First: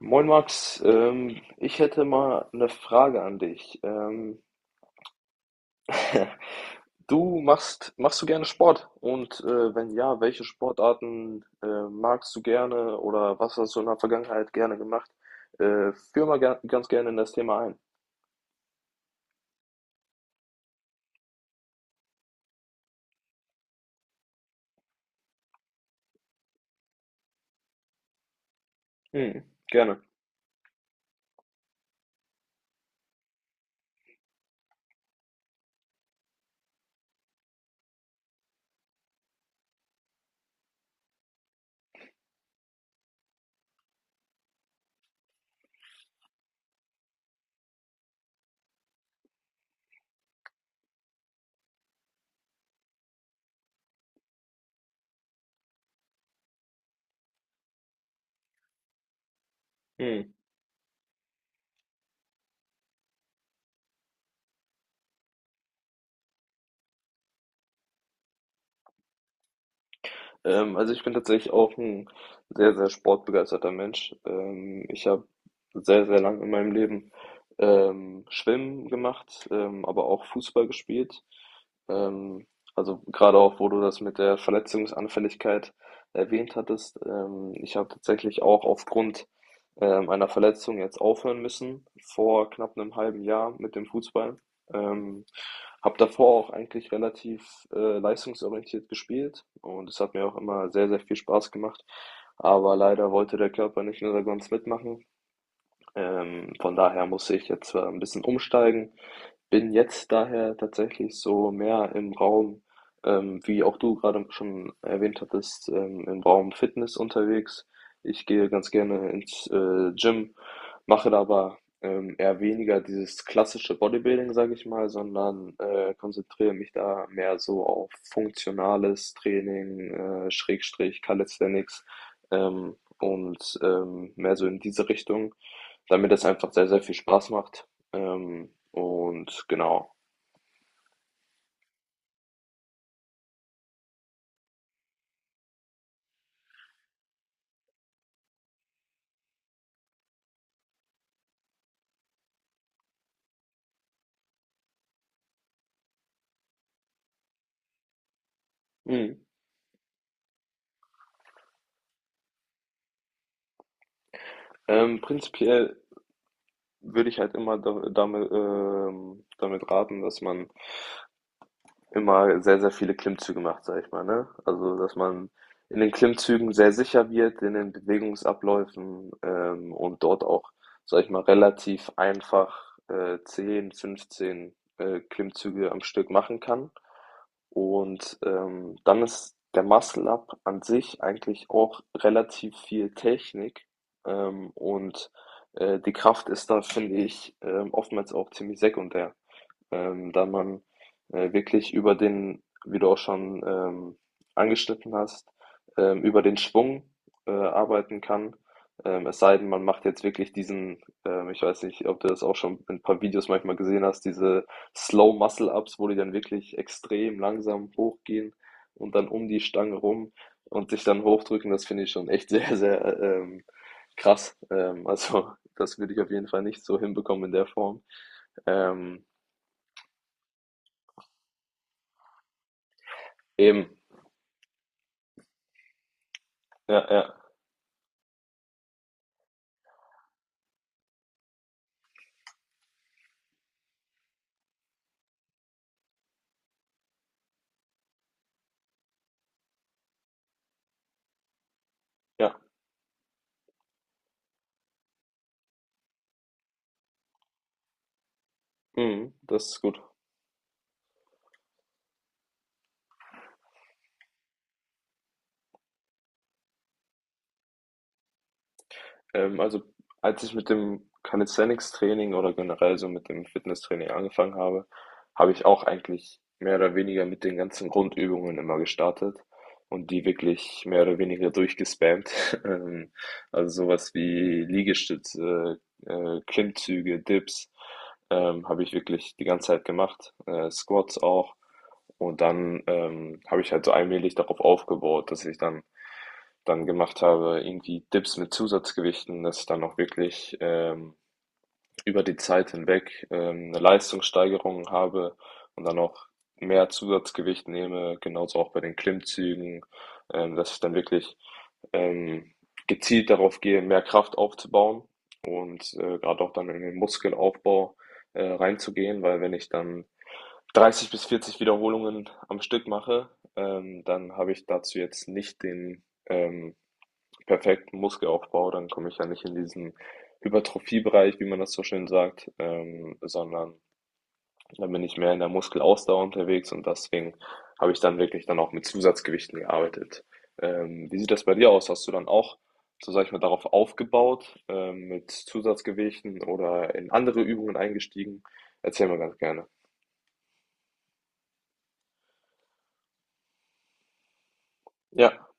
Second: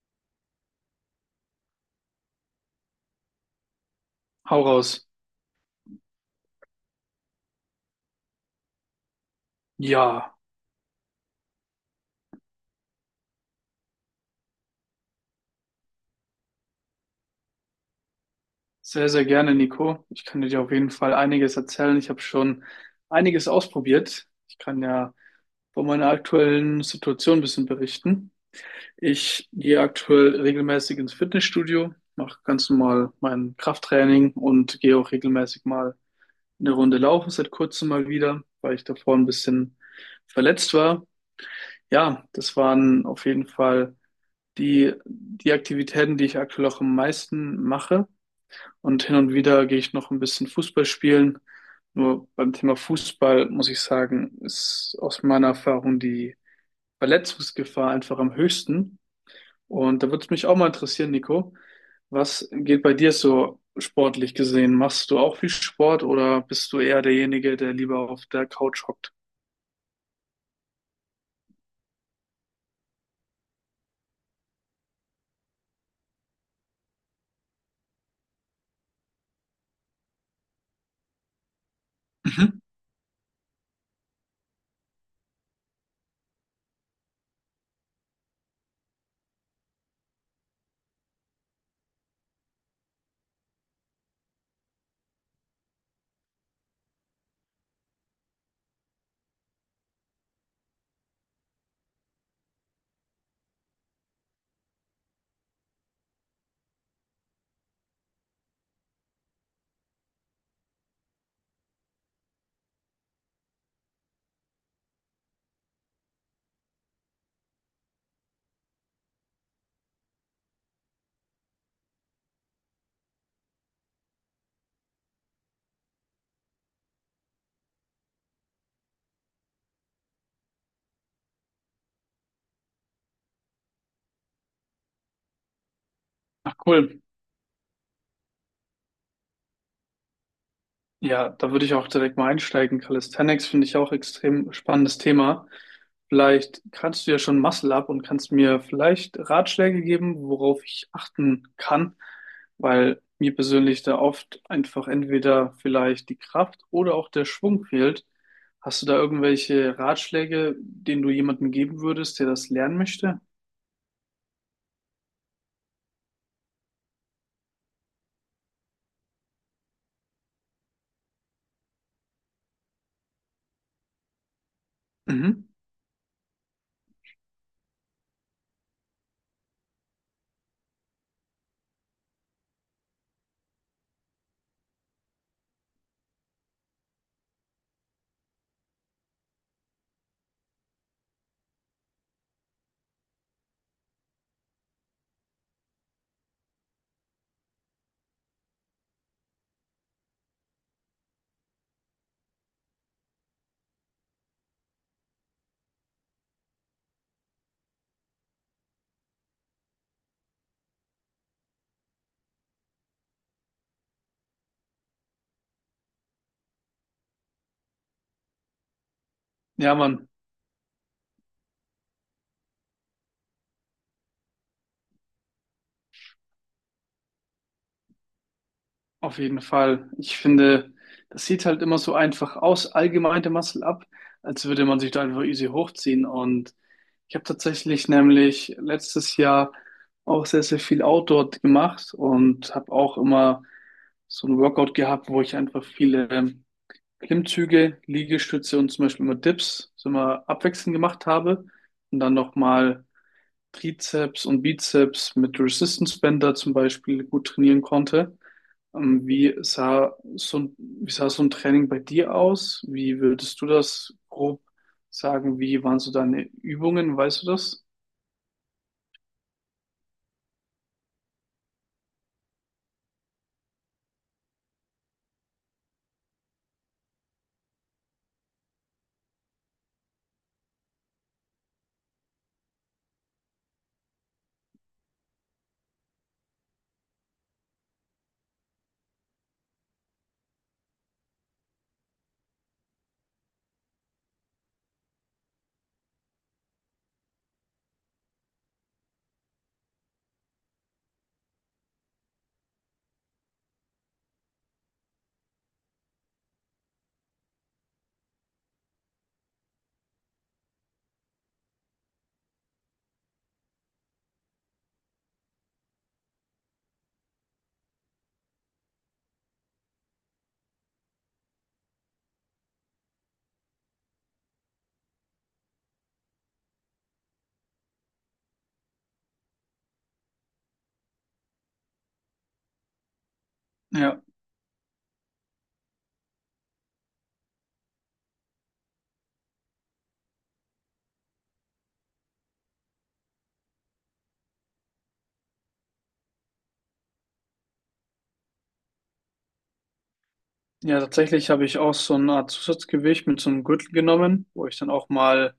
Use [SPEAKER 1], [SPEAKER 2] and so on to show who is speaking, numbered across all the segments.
[SPEAKER 1] Moin Max, ich hätte mal eine Frage an dich.
[SPEAKER 2] Hau raus.
[SPEAKER 1] Machst du gerne Sport? Und wenn ja,
[SPEAKER 2] Ja,
[SPEAKER 1] welche Sportarten magst du gerne oder was hast du in der Vergangenheit gerne gemacht? Führ mal ger ganz gerne in das Thema ein.
[SPEAKER 2] sehr, sehr gerne, Nico. Ich kann dir auf jeden Fall einiges erzählen. Ich habe schon einiges ausprobiert. Ich kann ja von meiner aktuellen Situation ein bisschen berichten.
[SPEAKER 1] Hm,
[SPEAKER 2] Ich gehe
[SPEAKER 1] gerne.
[SPEAKER 2] aktuell regelmäßig ins Fitnessstudio, mache ganz normal mein Krafttraining und gehe auch regelmäßig mal eine Runde laufen, seit kurzem mal wieder, weil ich davor ein bisschen verletzt war. Ja, das waren auf jeden Fall die, die Aktivitäten, die ich aktuell auch am meisten mache. Und hin und wieder gehe ich noch ein bisschen Fußball spielen. Nur beim Thema Fußball muss ich sagen, ist aus meiner Erfahrung die Verletzungsgefahr einfach am höchsten. Und da würde es mich auch mal interessieren, Nico, was geht bei dir so sportlich gesehen? Machst du auch viel Sport oder bist du eher derjenige, der lieber auf der Couch hockt?
[SPEAKER 1] Also ich bin tatsächlich auch ein sehr, sehr sportbegeisterter Mensch. Ich habe sehr, sehr lang in meinem Leben Schwimmen gemacht, aber auch Fußball gespielt. Ähm,
[SPEAKER 2] Mhm.
[SPEAKER 1] also gerade auch, wo du das mit der Verletzungsanfälligkeit erwähnt hattest. Ich habe tatsächlich auch aufgrund einer Verletzung jetzt aufhören müssen, vor knapp einem halben Jahr mit dem Fußball. Ähm, Habe davor auch eigentlich relativ leistungsorientiert gespielt und es hat mir auch immer sehr, sehr viel Spaß gemacht. Aber leider wollte der Körper nicht in der Konstanz mitmachen, von daher muss ich jetzt ein bisschen umsteigen. Bin jetzt daher tatsächlich so mehr im Raum, wie auch du gerade schon erwähnt hattest, im Raum Fitness unterwegs. Ich gehe ganz gerne ins Gym, mache da aber eher weniger dieses klassische Bodybuilding, sage ich mal, sondern konzentriere mich da mehr so auf funktionales Training, Schrägstrich Calisthenics mehr so in diese Richtung, weil mir das einfach
[SPEAKER 2] Ach
[SPEAKER 1] sehr, sehr viel
[SPEAKER 2] cool.
[SPEAKER 1] Spaß macht. Und genau.
[SPEAKER 2] Ja, da würde ich auch direkt mal einsteigen. Calisthenics finde ich auch extrem spannendes Thema. Vielleicht kannst du ja schon Muscle Up und kannst mir vielleicht Ratschläge geben, worauf ich achten kann, weil mir persönlich da oft einfach entweder vielleicht die Kraft oder auch der Schwung fehlt. Hast du da
[SPEAKER 1] Mhm.
[SPEAKER 2] irgendwelche Ratschläge, denen du jemandem geben würdest, der das lernen möchte?
[SPEAKER 1] Prinzipiell würde ich halt immer damit raten, dass man immer sehr, sehr viele Klimmzüge macht, sag ich mal, ne? Also, dass man
[SPEAKER 2] Mhm.
[SPEAKER 1] in den Klimmzügen sehr sicher wird, in den Bewegungsabläufen, und dort auch, sag ich mal, relativ einfach 10, 15 Klimmzüge am Stück machen kann. Und dann ist der Muscle Up an sich eigentlich auch relativ viel Technik ähm, und die Kraft ist da, finde ich, oftmals auch ziemlich sekundär, da man wirklich über den, wie du auch schon angeschnitten hast, über den Schwung arbeiten kann. Es sei denn, man macht jetzt wirklich diesen, ich weiß nicht, ob du das auch schon in ein paar Videos manchmal gesehen hast, diese Slow Muscle Ups, wo die dann wirklich extrem langsam hochgehen und dann um die Stange
[SPEAKER 2] Ja, Mann.
[SPEAKER 1] rum und sich dann hochdrücken. Das finde ich schon echt sehr, sehr krass. Also das würde ich auf jeden Fall nicht so hinbekommen in der Form. Ähm,
[SPEAKER 2] Auf jeden Fall. Ich finde, das sieht halt immer so einfach aus, allgemein der Muscle
[SPEAKER 1] eben,
[SPEAKER 2] Up, als würde man sich da einfach easy hochziehen. Und
[SPEAKER 1] ja, ja,
[SPEAKER 2] ich habe tatsächlich nämlich letztes Jahr auch sehr, sehr viel Outdoor gemacht und habe auch immer so ein Workout gehabt, wo ich einfach viele Klimmzüge, Liegestütze und zum Beispiel immer Dips so immer abwechselnd gemacht habe. Und dann
[SPEAKER 1] ja.
[SPEAKER 2] nochmal Trizeps und Bizeps mit Resistance Bänder zum Beispiel gut trainieren konnte.
[SPEAKER 1] Mhm,
[SPEAKER 2] Wie
[SPEAKER 1] das ist gut.
[SPEAKER 2] sah so ein Training bei dir aus? Wie würdest du das grob sagen? Wie waren so deine Übungen? Weißt du das?
[SPEAKER 1] Also als ich mit dem Calisthenics-Training oder generell so mit dem Fitnesstraining angefangen habe, habe ich auch eigentlich mehr oder weniger mit den ganzen Grundübungen immer gestartet und die wirklich mehr oder weniger durchgespammt. Ähm, also sowas wie Liegestütze, Klimmzüge, Dips, habe ich wirklich die ganze Zeit gemacht. Squats auch. Und dann, habe ich halt so allmählich darauf aufgebaut, dass ich dann gemacht habe, irgendwie Dips mit Zusatzgewichten, dass ich dann auch wirklich über die Zeit hinweg eine Leistungssteigerung habe und dann auch mehr Zusatzgewicht nehme, genauso auch bei den Klimmzügen, dass ich dann wirklich ähm, gezielt darauf gehe, mehr Kraft aufzubauen und gerade auch dann in den Muskelaufbau reinzugehen, weil wenn ich dann 30 bis 40 Wiederholungen am Stück mache, dann habe ich dazu jetzt nicht den perfekten Muskelaufbau, dann komme ich ja nicht in diesen Hypertrophie-Bereich, wie man das so schön sagt, sondern
[SPEAKER 2] Ja,
[SPEAKER 1] dann bin ich mehr in der Muskelausdauer unterwegs und deswegen habe ich dann wirklich dann auch mit Zusatzgewichten gearbeitet. Wie sieht das bei dir aus? Hast du dann auch, so sag ich mal, darauf aufgebaut, mit Zusatzgewichten oder in andere Übungen eingestiegen? Erzähl mal ganz gerne.
[SPEAKER 2] ja, tatsächlich habe ich auch so eine Art Zusatzgewicht mit so einem Gürtel genommen, wo ich dann auch
[SPEAKER 1] Ja,
[SPEAKER 2] mal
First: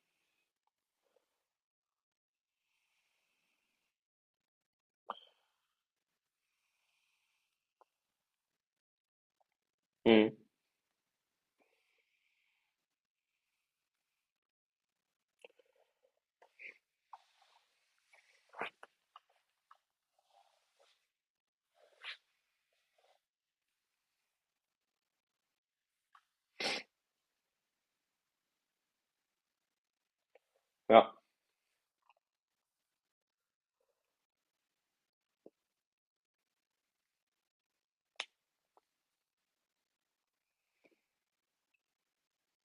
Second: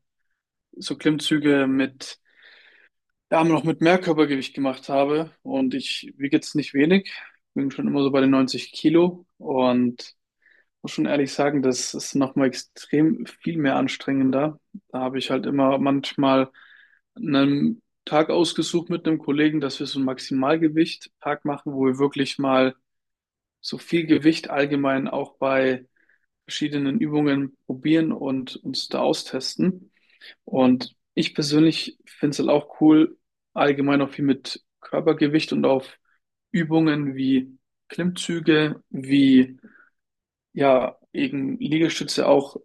[SPEAKER 2] so Klimmzüge mit, ja, noch mit mehr Körpergewicht gemacht habe. Und ich wiege jetzt nicht wenig, bin schon immer so bei den 90 Kilo und
[SPEAKER 1] mhm.
[SPEAKER 2] muss schon ehrlich sagen, das ist nochmal extrem viel mehr anstrengender. Da habe ich halt immer manchmal einen Tag ausgesucht mit einem Kollegen, dass wir so einen Maximalgewicht-Tag machen, wo wir wirklich mal so viel Gewicht allgemein auch bei verschiedenen Übungen probieren und uns da austesten. Und
[SPEAKER 1] Ja.
[SPEAKER 2] ich persönlich finde es halt auch cool, allgemein auch viel mit Körpergewicht und auf Übungen wie Klimmzüge, wie ja, eben Liegestütze auch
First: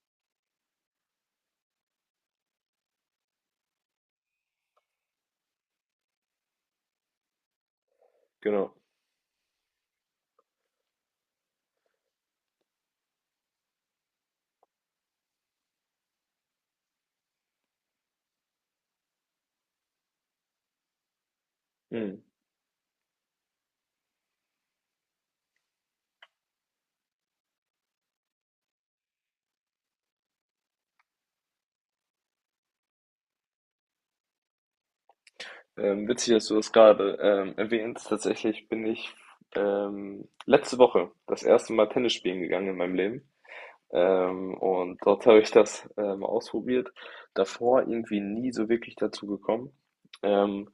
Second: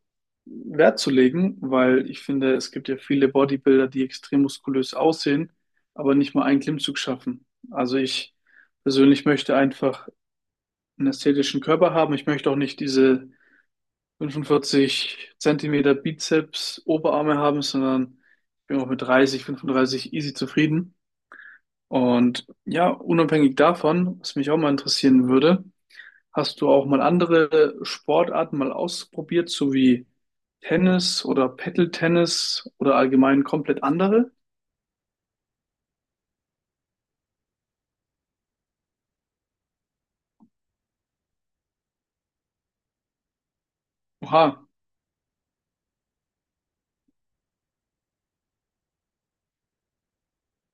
[SPEAKER 2] Wert zu legen, weil ich finde, es gibt ja viele Bodybuilder, die extrem muskulös aussehen, aber nicht mal einen Klimmzug schaffen. Also ich
[SPEAKER 1] Genau.
[SPEAKER 2] persönlich möchte einfach einen ästhetischen Körper haben. Ich möchte auch nicht diese 45 Zentimeter Bizeps, Oberarme haben, sondern ich bin auch mit 30, 35 easy zufrieden.
[SPEAKER 1] Mhm.
[SPEAKER 2] Und ja, unabhängig davon, was mich auch mal interessieren würde, hast du auch mal andere Sportarten mal ausprobiert, so wie Tennis oder Paddle-Tennis oder allgemein komplett andere?
[SPEAKER 1] Witzig, dass du das gerade erwähnst. Tatsächlich bin ich letzte Woche das erste Mal Tennis spielen gegangen in meinem Leben.
[SPEAKER 2] Oha.
[SPEAKER 1] Und dort habe ich das ausprobiert. Davor irgendwie nie so wirklich dazu gekommen. Ähm,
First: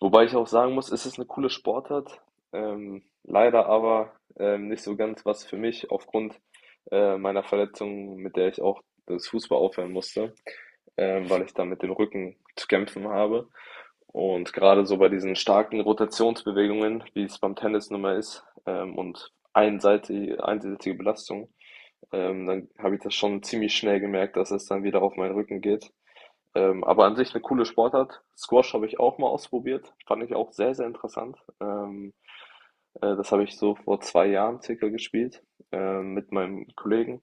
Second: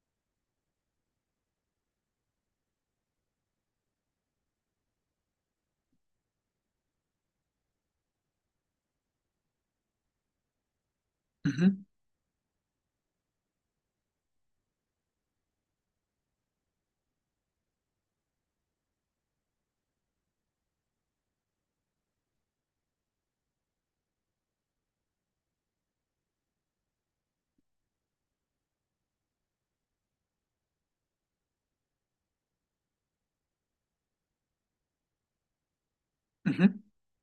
[SPEAKER 1] Wobei ich auch sagen muss, es ist eine coole Sportart. Leider aber nicht so ganz was für mich aufgrund meiner Verletzung, mit der ich auch das Fußball aufhören musste, weil ich da mit
[SPEAKER 2] Mhm.
[SPEAKER 1] dem Rücken zu kämpfen habe. Und gerade so bei diesen starken Rotationsbewegungen, wie es beim Tennis nun mal ist, einseitige Belastung, dann habe ich das schon ziemlich schnell gemerkt, dass es dann wieder auf meinen Rücken geht. Aber an sich eine coole Sportart. Squash habe ich auch mal ausprobiert, fand ich auch sehr, sehr interessant. Das habe ich so vor zwei Jahren circa gespielt, mit meinem
[SPEAKER 2] Mhm.
[SPEAKER 1] Kollegen.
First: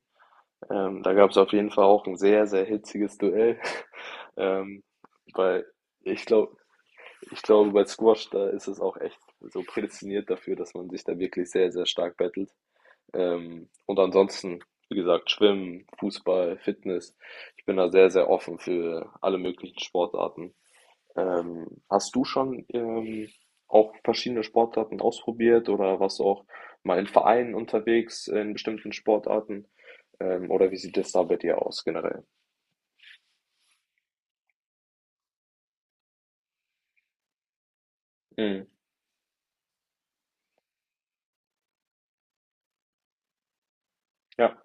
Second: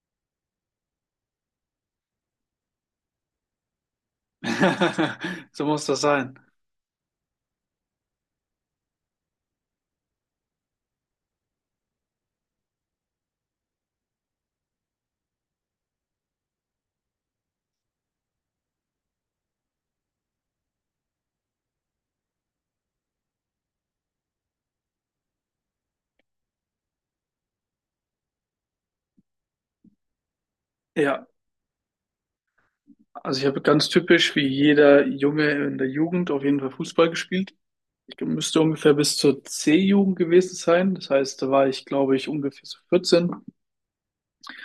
[SPEAKER 1] Da gab es auf jeden Fall auch ein sehr, sehr hitziges Duell, ähm, weil
[SPEAKER 2] So muss das
[SPEAKER 1] ich
[SPEAKER 2] sein.
[SPEAKER 1] glaube ich glaube, bei Squash, da ist es auch echt so prädestiniert dafür, dass man sich da wirklich sehr, sehr stark battelt. Und ansonsten, wie gesagt, Schwimmen, Fußball, Fitness. Ich bin da sehr, sehr offen für alle möglichen Sportarten. Hast du schon, auch verschiedene Sportarten ausprobiert oder warst du auch mal in Vereinen unterwegs in bestimmten Sportarten? Oder wie sieht das da
[SPEAKER 2] Ja,
[SPEAKER 1] bei dir aus generell?
[SPEAKER 2] also ich habe ganz typisch wie jeder Junge in der Jugend auf jeden Fall Fußball gespielt. Ich müsste
[SPEAKER 1] Mhm.
[SPEAKER 2] ungefähr bis zur C-Jugend gewesen sein. Das heißt, da war ich, glaube ich, ungefähr so 14.
[SPEAKER 1] Ja,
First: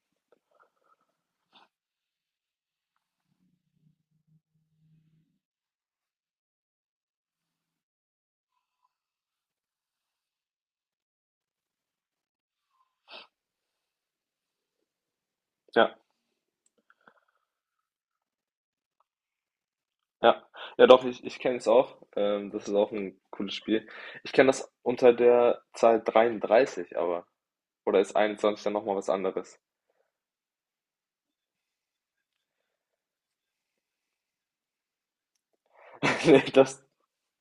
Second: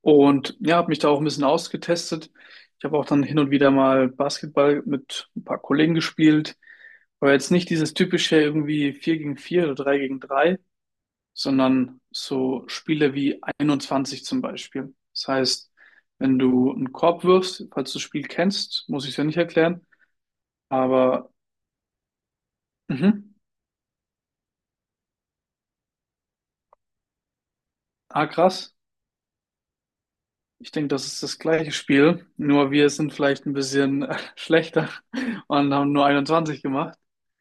[SPEAKER 2] Und ja, habe mich da auch ein bisschen ausgetestet. Ich habe auch dann hin und wieder mal Basketball mit ein paar Kollegen gespielt. Aber jetzt nicht dieses typische irgendwie 4 gegen 4 oder 3 gegen drei, sondern so Spiele wie 21 zum Beispiel. Das heißt,
[SPEAKER 1] ja,
[SPEAKER 2] wenn du einen Korb wirfst, falls du das Spiel kennst, muss ich es ja nicht erklären.
[SPEAKER 1] ja. Ja, doch,
[SPEAKER 2] Aber,
[SPEAKER 1] ich kenne es auch. Das ist auch ein
[SPEAKER 2] mhm,
[SPEAKER 1] cooles Spiel. Ich kenne das unter der Zahl 33, aber. Oder ist
[SPEAKER 2] ah,
[SPEAKER 1] 21 dann
[SPEAKER 2] krass.
[SPEAKER 1] nochmal was anderes?
[SPEAKER 2] Ich denke, das ist das gleiche Spiel, nur wir sind vielleicht ein bisschen schlechter und haben nur
[SPEAKER 1] Nee,
[SPEAKER 2] 21 gemacht.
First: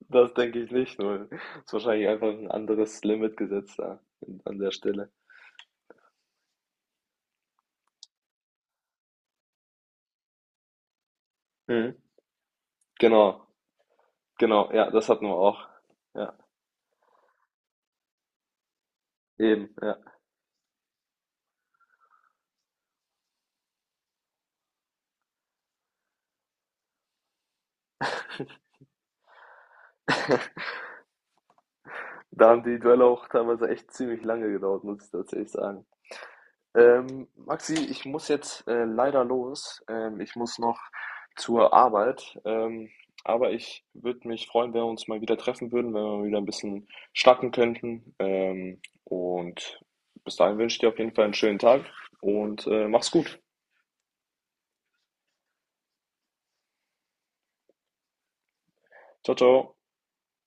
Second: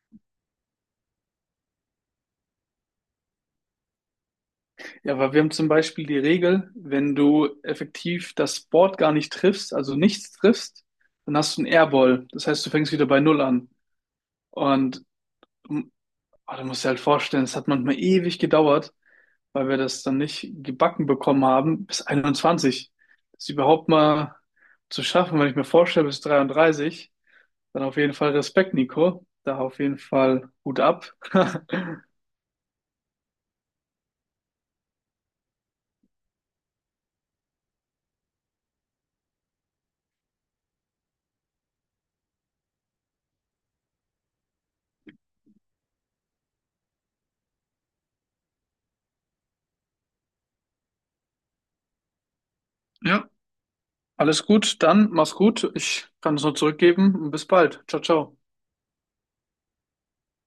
[SPEAKER 1] das denke ich nicht. Nur ist wahrscheinlich einfach ein anderes Limit gesetzt da an der Stelle.
[SPEAKER 2] Ja, weil wir haben zum Beispiel die Regel, wenn du effektiv das Board gar nicht triffst, also nichts triffst, dann hast du einen
[SPEAKER 1] Mhm.
[SPEAKER 2] Airball. Das heißt, du fängst wieder bei Null
[SPEAKER 1] Genau,
[SPEAKER 2] an.
[SPEAKER 1] genau. Ja,
[SPEAKER 2] Und
[SPEAKER 1] das hatten wir auch.
[SPEAKER 2] mm,
[SPEAKER 1] Ja,
[SPEAKER 2] ah, du musst dir halt vorstellen, es hat manchmal ewig gedauert, weil
[SPEAKER 1] eben.
[SPEAKER 2] wir
[SPEAKER 1] Ja.
[SPEAKER 2] das dann nicht gebacken bekommen haben, bis 21. Das überhaupt mal zu schaffen, wenn ich mir vorstelle, bis 33, dann auf jeden Fall Respekt, Nico. Da auf jeden Fall Hut ab.
[SPEAKER 1] Da haben die Duelle auch teilweise echt ziemlich lange gedauert, muss ich tatsächlich sagen. Maxi, ich muss jetzt leider los. Ich muss noch zur Arbeit. Aber ich würde mich freuen, wenn wir uns mal wieder treffen würden, wenn wir wieder ein bisschen schnacken könnten. Und bis dahin wünsche ich dir auf jeden Fall einen schönen Tag und mach's
[SPEAKER 2] Ja,
[SPEAKER 1] gut.
[SPEAKER 2] alles gut, dann mach's gut. Ich kann es nur zurückgeben und bis bald. Ciao, ciao.
[SPEAKER 1] Ciao, ciao.